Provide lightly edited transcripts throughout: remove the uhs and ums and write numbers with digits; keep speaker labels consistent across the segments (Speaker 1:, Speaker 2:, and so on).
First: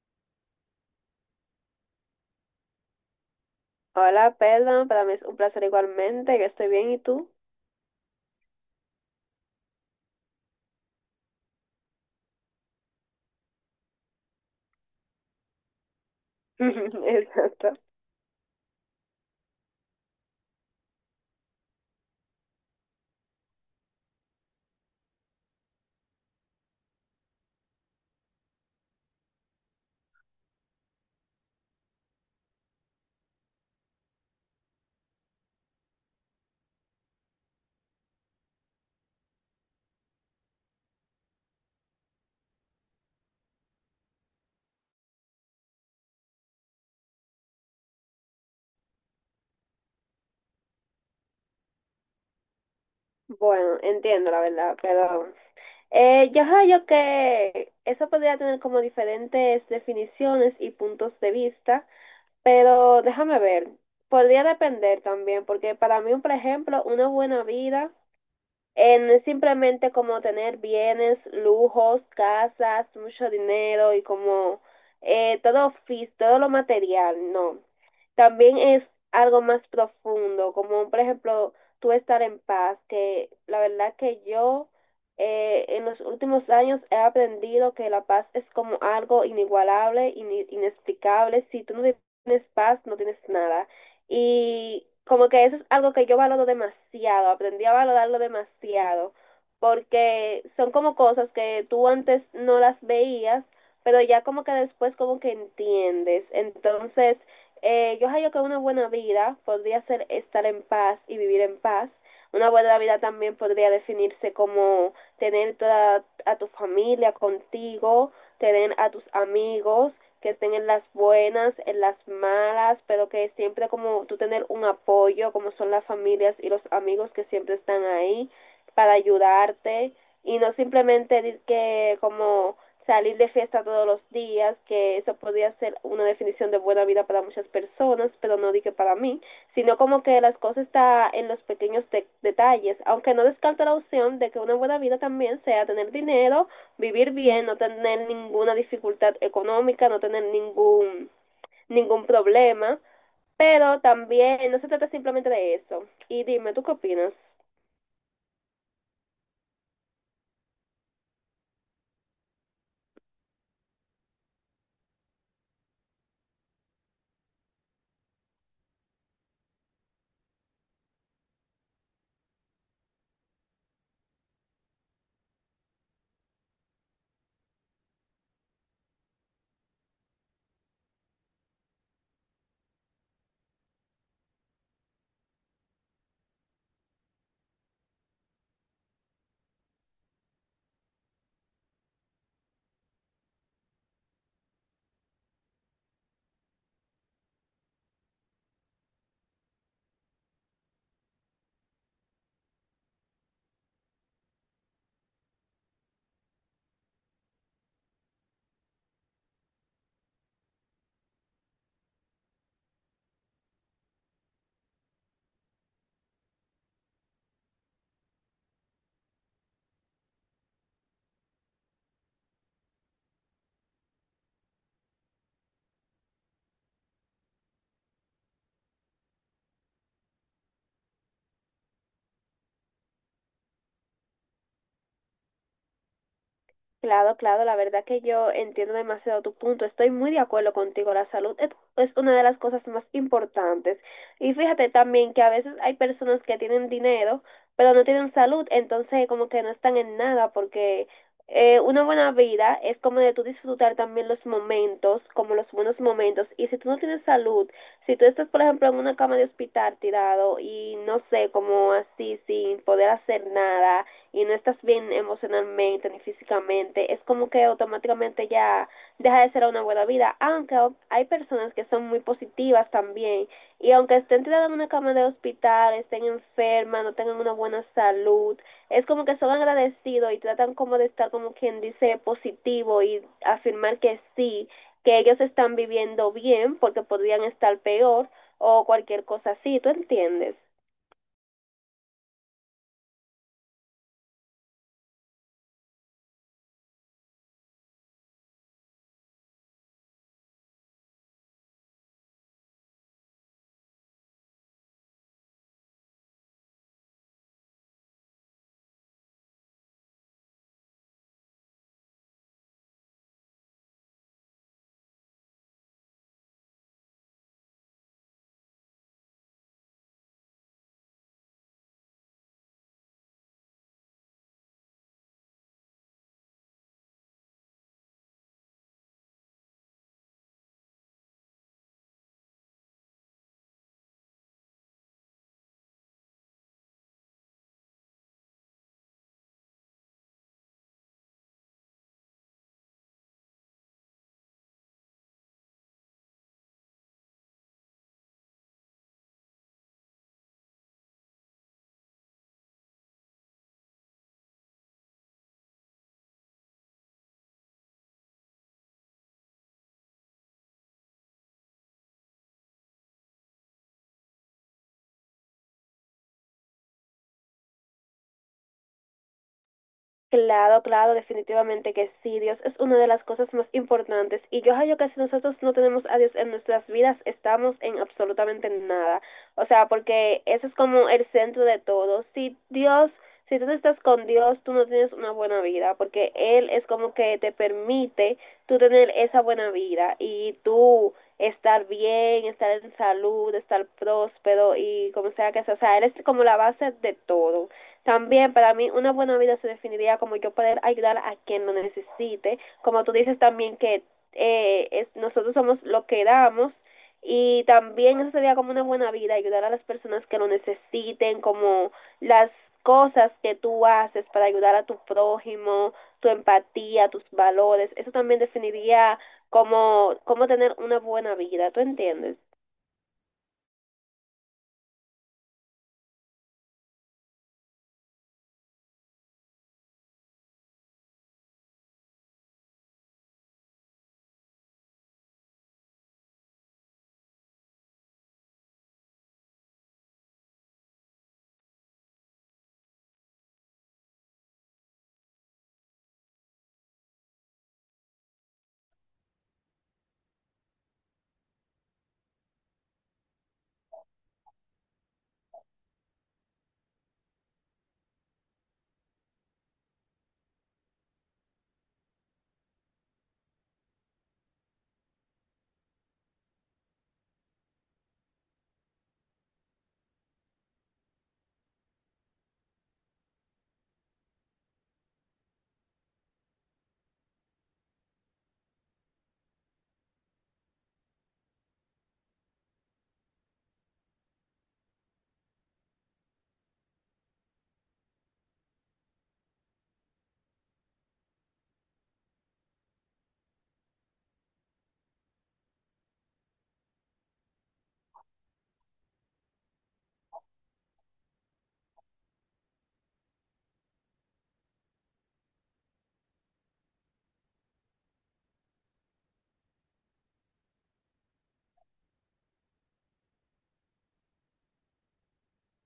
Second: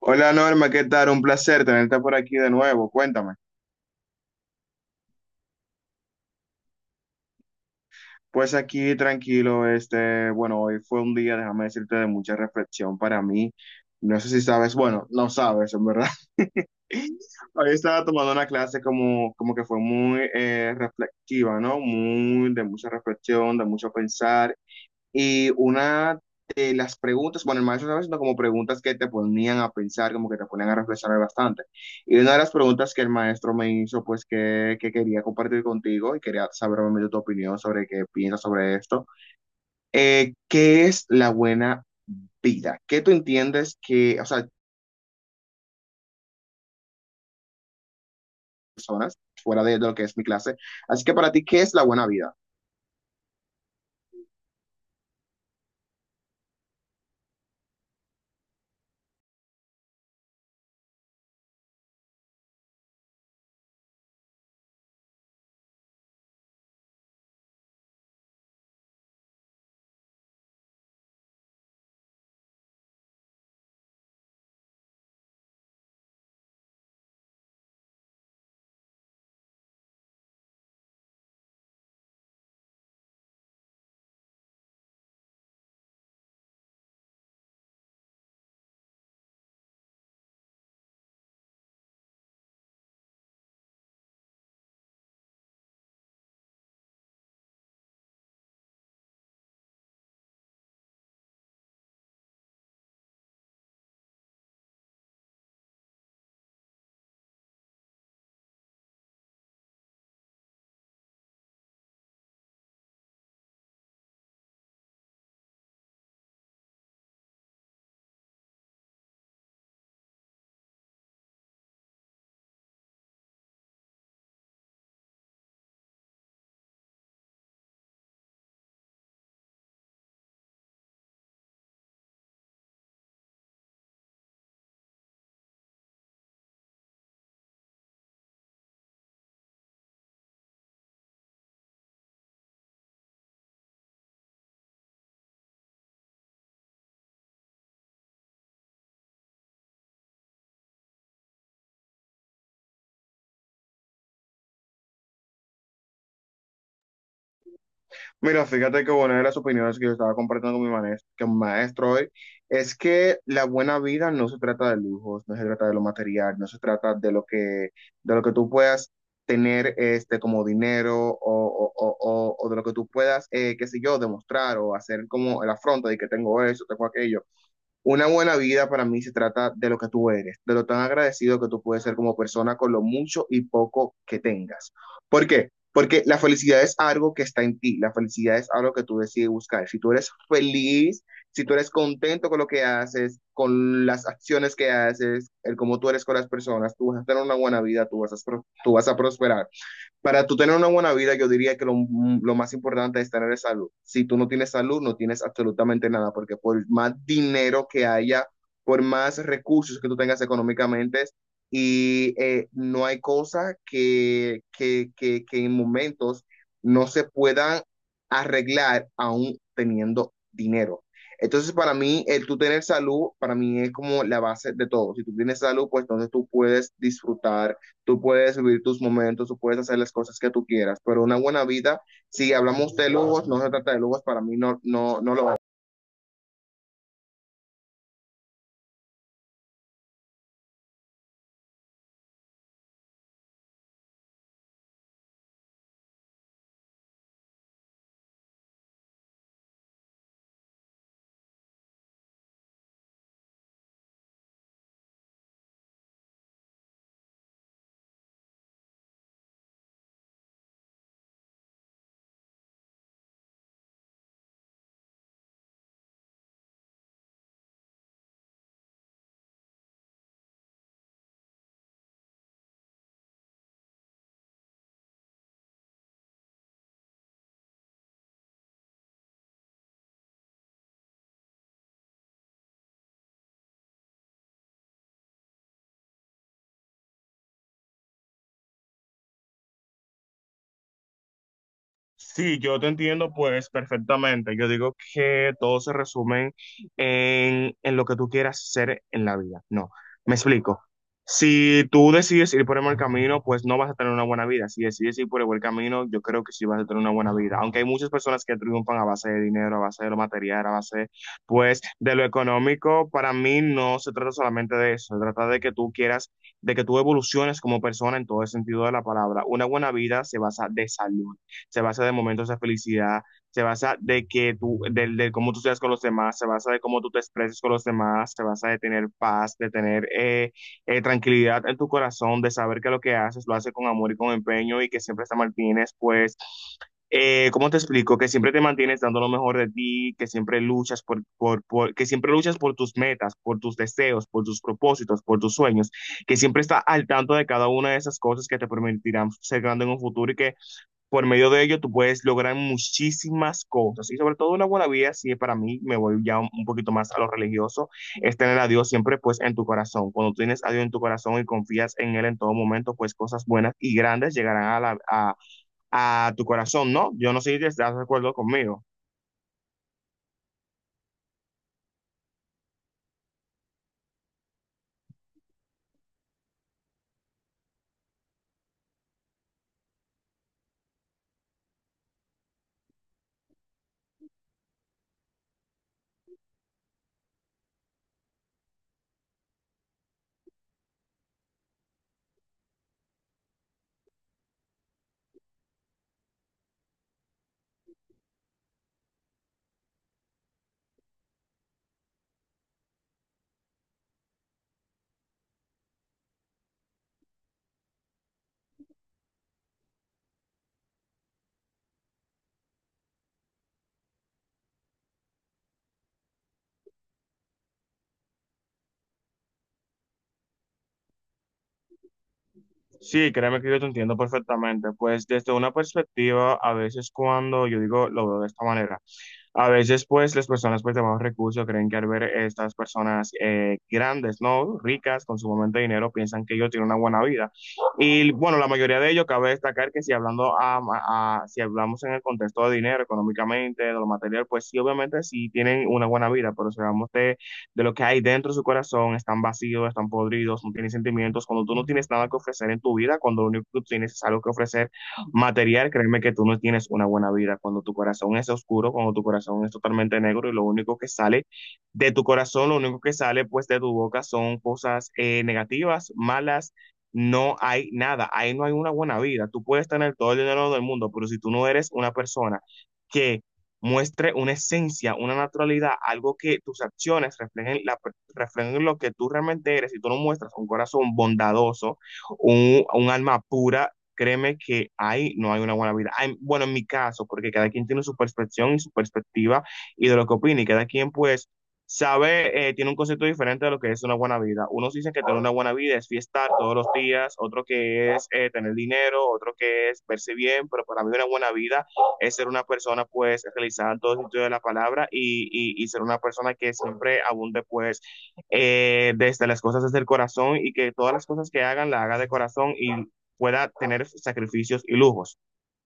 Speaker 1: Hola Norma, ¿qué tal? Un placer tenerte por aquí de nuevo. Cuéntame.
Speaker 2: Hola, perdón, para mí es un placer igualmente, que estoy bien, ¿y tú?
Speaker 1: Pues aquí tranquilo, este, bueno, hoy fue un día, déjame decirte, de mucha reflexión para mí. No sé si sabes, bueno, no sabes, en verdad. Hoy
Speaker 2: Exacto.
Speaker 1: estaba tomando una clase como, como que fue muy reflexiva, ¿no? Muy de mucha reflexión, de mucho pensar. Y una de las preguntas, bueno, el maestro estaba haciendo como preguntas que te ponían a pensar, como que te ponían a reflexionar bastante. Y una de las preguntas que el maestro me hizo, pues que quería compartir contigo y quería saber obviamente tu opinión sobre qué piensas sobre esto, ¿qué es la buena vida? ¿Qué tú entiendes que, o sea, personas fuera de lo que es mi clase? Así que para ti, ¿qué es la buena vida?
Speaker 2: Bueno, entiendo la verdad, pero yo creo que eso podría tener como diferentes definiciones y puntos de vista, pero déjame ver, podría depender también, porque para mí, por ejemplo, una buena vida no es simplemente como tener bienes, lujos, casas, mucho dinero y como todo, todo lo material, no. También es algo más profundo, como por ejemplo tú estar en paz, que la verdad que yo en los últimos años he aprendido que la paz es como algo inigualable, inexplicable. Si tú no tienes paz, no tienes nada. Y como que eso es algo que yo valoro demasiado, aprendí a valorarlo demasiado, porque son como cosas que tú antes no las veías, pero ya como que después como que entiendes. Entonces, yo hallo que una buena vida podría ser estar en paz y vivir en paz. Una buena vida también podría definirse como tener toda a tu familia contigo, tener a tus amigos que estén en las buenas, en las malas, pero que siempre como tú tener un apoyo, como son las familias y los amigos que siempre están ahí para ayudarte, y no simplemente que como salir de fiesta todos los días, que eso podría ser una definición de buena vida para muchas personas, pero no dije para mí, sino como que las cosas está en los pequeños de detalles, aunque no descarto la opción de que una buena vida también sea tener dinero, vivir bien, no tener ninguna dificultad económica, no tener ningún problema, pero también no se trata simplemente de eso. Y dime, ¿tú qué opinas?
Speaker 1: Mira, fíjate que bueno, una de las opiniones que yo estaba compartiendo con con mi maestro hoy es que la buena vida no se trata de lujos, no se trata de lo material, no se trata de lo que tú puedas tener este, como dinero o de lo que tú puedas, qué sé yo, demostrar o hacer como el afronto de que tengo eso, tengo aquello. Una buena vida para mí se trata de lo que tú eres, de lo tan agradecido que tú puedes ser como persona con lo mucho y poco que tengas. ¿Por qué? Porque la felicidad es algo que está en ti, la felicidad es algo que tú decides buscar. Si tú eres feliz, si tú eres contento con lo que haces, con las acciones que haces, el cómo tú eres con las personas, tú vas a tener una buena vida, tú vas a prosperar. Para tú tener una buena vida, yo diría que lo más importante es tener salud. Si tú no tienes salud, no tienes absolutamente nada, porque por más dinero que haya, por más recursos que tú tengas económicamente, y no hay cosa que en momentos no se puedan arreglar aún teniendo dinero. Entonces, para mí, el tú tener salud, para mí es como la base de todo. Si tú tienes salud, pues entonces tú puedes disfrutar, tú puedes vivir tus momentos, tú puedes hacer las cosas que tú quieras, pero una buena vida, si hablamos de lujos, no se trata de lujos, para mí no, no, no lo…
Speaker 2: Claro, claro, la verdad que yo entiendo demasiado tu punto. Estoy muy de acuerdo contigo. La salud es una de las cosas más importantes. Y fíjate también que a veces hay personas que tienen dinero, pero no tienen salud, entonces como que no están en nada, porque una buena vida es como de tú disfrutar también los momentos, como los buenos momentos. Y si tú no tienes salud, si tú estás, por ejemplo, en una cama de hospital tirado y no sé, como así, sin poder hacer nada y no estás bien emocionalmente ni físicamente, es como que automáticamente ya deja de ser una buena vida, aunque hay personas que son muy positivas también y aunque estén tiradas en una cama de hospital, estén enfermas, no tengan una buena salud, es como que son agradecidos y tratan como de estar como quien dice positivo y afirmar que sí, que ellos están viviendo bien porque podrían estar peor o cualquier cosa así, ¿tú entiendes?
Speaker 1: Sí, yo te entiendo pues perfectamente. Yo digo que todo se resume en lo que tú quieras ser en la vida. No, me explico. Si tú decides ir por el mal camino, pues no vas a tener una buena vida. Si decides ir por el buen camino, yo creo que sí vas a tener una buena vida. Aunque hay muchas personas que triunfan a base de dinero, a base de lo material, a base, pues, de lo económico. Para mí no se trata solamente de eso. Se trata de que tú quieras, de que tú evoluciones como persona en todo el sentido de la palabra. Una buena vida se basa de salud, se basa de momentos de felicidad, se basa de que tú, del de cómo tú seas con los demás, se basa de cómo tú te expreses con los demás, se basa de tener paz, de tener tranquilidad en tu corazón, de saber que lo que haces lo haces con amor y con empeño y que siempre te mantienes, pues, ¿cómo te explico? Que siempre te mantienes dando lo mejor de ti, que siempre luchas que siempre luchas por tus metas, por tus deseos, por tus propósitos, por tus sueños, que siempre está al tanto de cada una de esas cosas que te permitirán ser grande en un futuro y que por medio de ello, tú puedes lograr muchísimas cosas y sobre todo una buena vida. Si para mí me voy ya un poquito más a lo religioso, es tener a Dios siempre pues en tu corazón. Cuando tú tienes a Dios en tu corazón y confías en Él en todo momento, pues cosas buenas y grandes llegarán a tu corazón, ¿no? Yo no sé si te estás de acuerdo conmigo.
Speaker 2: Claro, claro, definitivamente que sí. Dios es una de las cosas más importantes. Y yo hallo que si nosotros no tenemos a Dios en nuestras vidas, estamos en absolutamente nada. O sea, porque eso es como el centro de todo. Si Dios, si tú no estás con Dios, tú no tienes una buena vida, porque Él es como que te permite tú tener esa buena vida y tú estar bien, estar en salud, estar próspero y como sea que sea. O sea, Él es como la base de todo. También para mí una buena vida se definiría como yo poder ayudar a quien lo necesite, como tú dices también que es, nosotros somos lo que damos y también eso sería como una buena vida, ayudar a las personas que lo necesiten, como las cosas que tú haces para ayudar a tu prójimo, tu empatía, tus valores, eso también definiría como, como tener una buena vida, ¿tú entiendes?
Speaker 1: Sí, créeme que yo te entiendo perfectamente. Pues desde una perspectiva, a veces cuando yo digo, lo veo de esta manera. A veces, pues, las personas pues, de bajos recursos creen que al ver estas personas grandes, ¿no? Ricas, con sumamente dinero, piensan que ellos tienen una buena vida. Y bueno, la mayoría de ellos, cabe destacar que si si hablamos en el contexto de dinero, económicamente, de lo material, pues sí, obviamente sí tienen una buena vida, pero si hablamos de lo que hay dentro de su corazón, están vacíos, están podridos, no tienen sentimientos, cuando tú no tienes nada que ofrecer en tu vida, cuando lo único que tú tienes es algo que ofrecer material, créeme que tú no tienes una buena vida. Cuando tu corazón es oscuro, cuando tu corazón es totalmente negro y lo único que sale de tu corazón, lo único que sale pues de tu boca son cosas negativas, malas. No hay nada, ahí no hay una buena vida. Tú puedes tener todo el dinero del mundo, pero si tú no eres una persona que muestre una esencia, una naturalidad, algo que tus acciones reflejen, reflejen lo que tú realmente eres. Si tú no muestras un corazón bondadoso, un alma pura, créeme que ahí no hay una buena vida. Hay- bueno, en mi caso, porque cada quien tiene su percepción y su perspectiva y de lo que opina, y cada quien pues sabe, tiene un concepto diferente de lo que es una buena vida. Unos dicen que tener una buena vida es fiestar todos los días, otro que es tener dinero, otro que es verse bien, pero para mí una buena vida es ser una persona pues realizada en todo sentido de la palabra y ser una persona que siempre abunde pues desde las cosas desde el corazón y que todas las cosas que hagan la haga de corazón y pueda tener sacrificios y lujos.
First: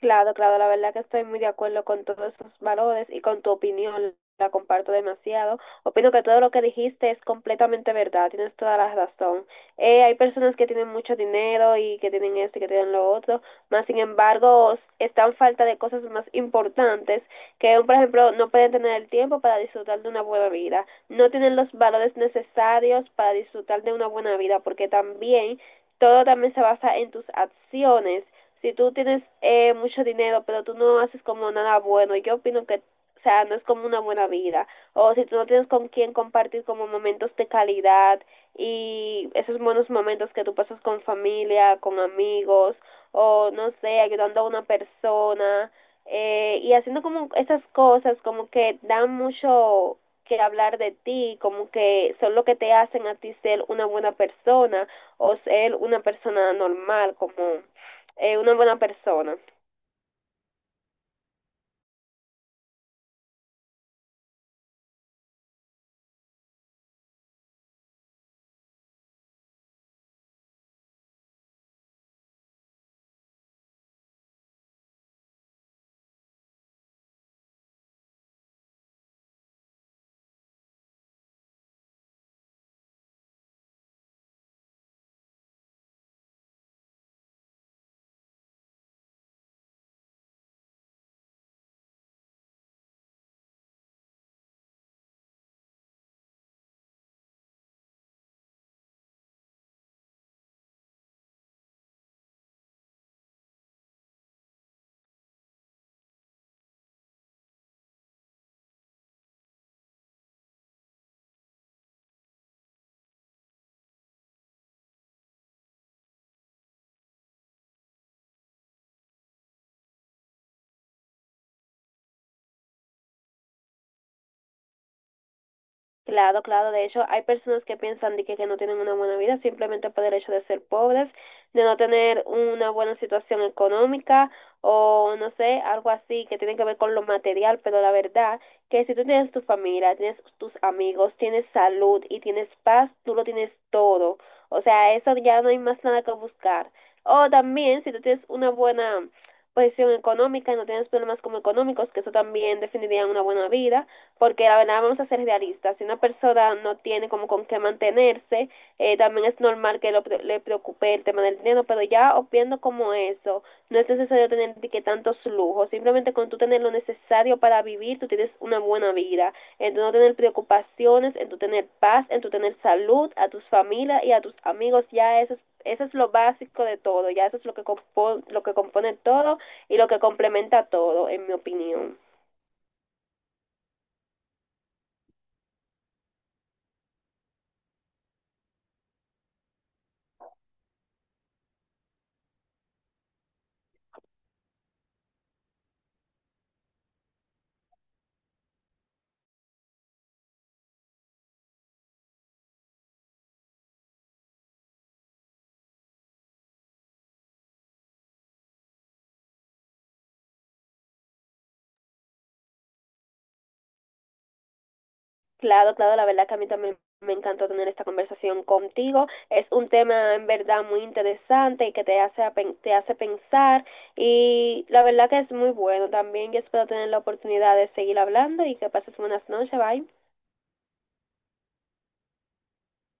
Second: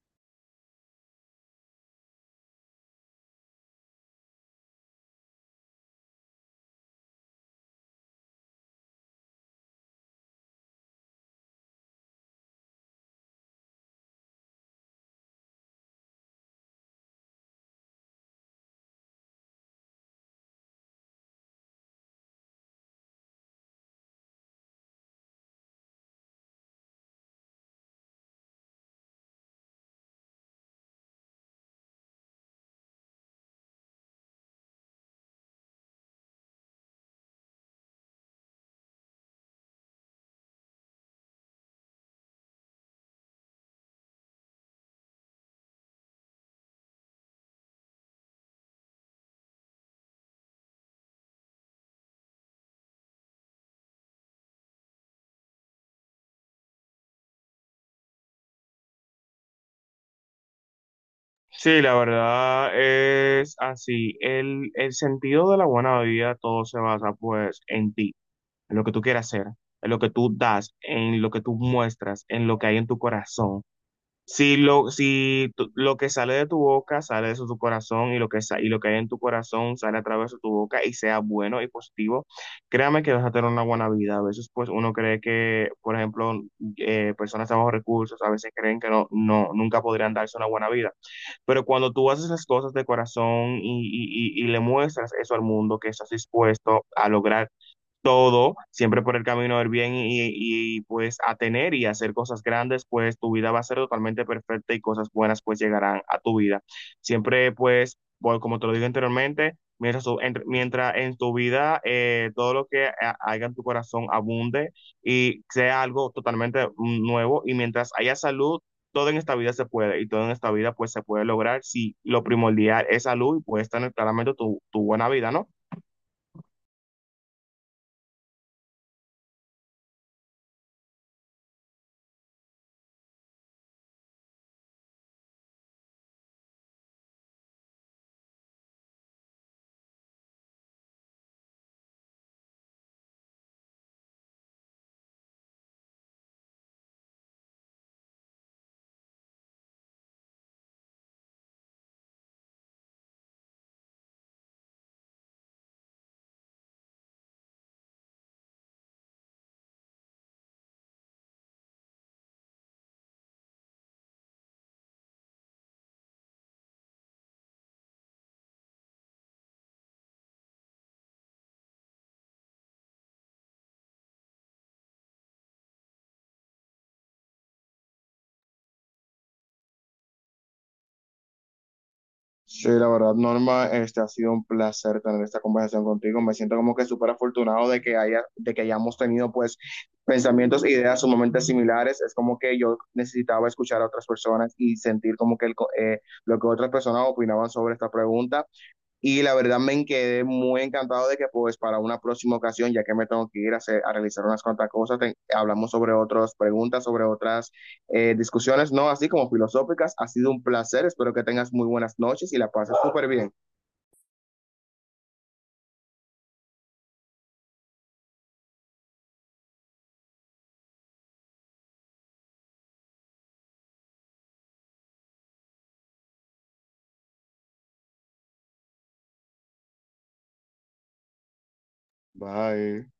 Speaker 2: Claro, claro, la verdad que estoy muy de acuerdo con todos esos valores y con tu opinión, la comparto demasiado. Opino que todo lo que dijiste es completamente verdad, tienes toda la razón. Hay personas que tienen mucho dinero y que tienen esto y que tienen lo otro, más sin embargo están falta de cosas más importantes que, por ejemplo, no pueden tener el tiempo para disfrutar de una buena vida, no tienen los valores necesarios para disfrutar de una buena vida, porque también todo también se basa en tus acciones si tú tienes mucho dinero, pero tú no haces como nada bueno, yo opino que, o sea, no es como una buena vida. O si tú no tienes con quién compartir como momentos de calidad y esos buenos momentos que tú pasas con familia, con amigos, o no sé, ayudando a una persona, y haciendo como esas cosas como que dan mucho que hablar de ti, como que son lo que te hacen a ti ser una buena persona o ser una persona normal, como una buena persona.
Speaker 1: Sí, la verdad es así. El sentido de la buena vida todo se basa pues en ti, en lo que tú quieras hacer, en lo que tú das, en lo que tú muestras, en lo que hay en tu corazón. Si lo, si tu- lo que sale de tu boca sale de tu corazón y lo y lo que hay en tu corazón sale a través de tu boca y sea bueno y positivo, créame que vas a tener una buena vida. A veces pues uno cree que, por ejemplo, personas de bajos recursos a veces creen que no, no, nunca podrían darse una buena vida. Pero cuando tú haces las cosas de corazón y le muestras eso al mundo, que estás dispuesto a lograr todo, siempre por el camino del bien y, pues a tener y hacer cosas grandes, pues tu vida va a ser totalmente perfecta y cosas buenas pues llegarán a tu vida. Siempre pues, bueno, como te lo dije anteriormente, mientras en tu vida todo lo que haya en tu corazón abunde y sea algo totalmente nuevo y mientras haya salud, todo en esta vida se puede y todo en esta vida pues se puede lograr si lo primordial es salud y puedes tener claramente tu buena vida, ¿no?
Speaker 2: Claro, claro, de hecho hay personas que piensan de que no tienen una buena vida simplemente por el hecho de ser pobres, de no tener una buena situación económica o no sé, algo así que tiene que ver con lo material, pero la verdad que si tú tienes tu familia, tienes tus amigos, tienes salud y tienes paz, tú lo tienes todo. O sea, eso ya no hay más nada que buscar. O también si tú tienes una buena posición económica y no tienes problemas como económicos, que eso también definiría una buena vida, porque la verdad vamos a ser realistas, si una persona no tiene como con qué mantenerse, también es normal que lo, le preocupe el tema del dinero, pero ya obviando como eso, no es necesario tener que tantos lujos, simplemente con tú tener lo necesario para vivir, tú tienes una buena vida, en tu no tener preocupaciones, en tu tener paz, en tu tener salud, a tus familias y a tus amigos, ya eso es lo básico de todo, ya eso es lo que, compo lo que compone todo y lo que complementa todo, en mi opinión.
Speaker 1: Sí, la verdad, Norma, este ha sido un placer tener esta conversación contigo. Me siento como que súper afortunado de que de que hayamos tenido pues pensamientos e ideas sumamente similares. Es como que yo necesitaba escuchar a otras personas y sentir como que lo que otras personas opinaban sobre esta pregunta. Y la verdad me quedé muy encantado de que pues para una próxima ocasión, ya que me tengo que ir a realizar unas cuantas cosas, hablamos sobre otras preguntas, sobre otras discusiones, no así como filosóficas. Ha sido un placer, espero que tengas muy buenas noches y la pases súper bien.
Speaker 2: Claro, claro, la verdad que a mí también me encantó tener esta conversación contigo. Es un tema en verdad muy interesante y que te hace, te hace pensar y la verdad que es muy bueno también. Yo espero tener la oportunidad de seguir hablando y que pases buenas noches. Bye.
Speaker 1: Bye.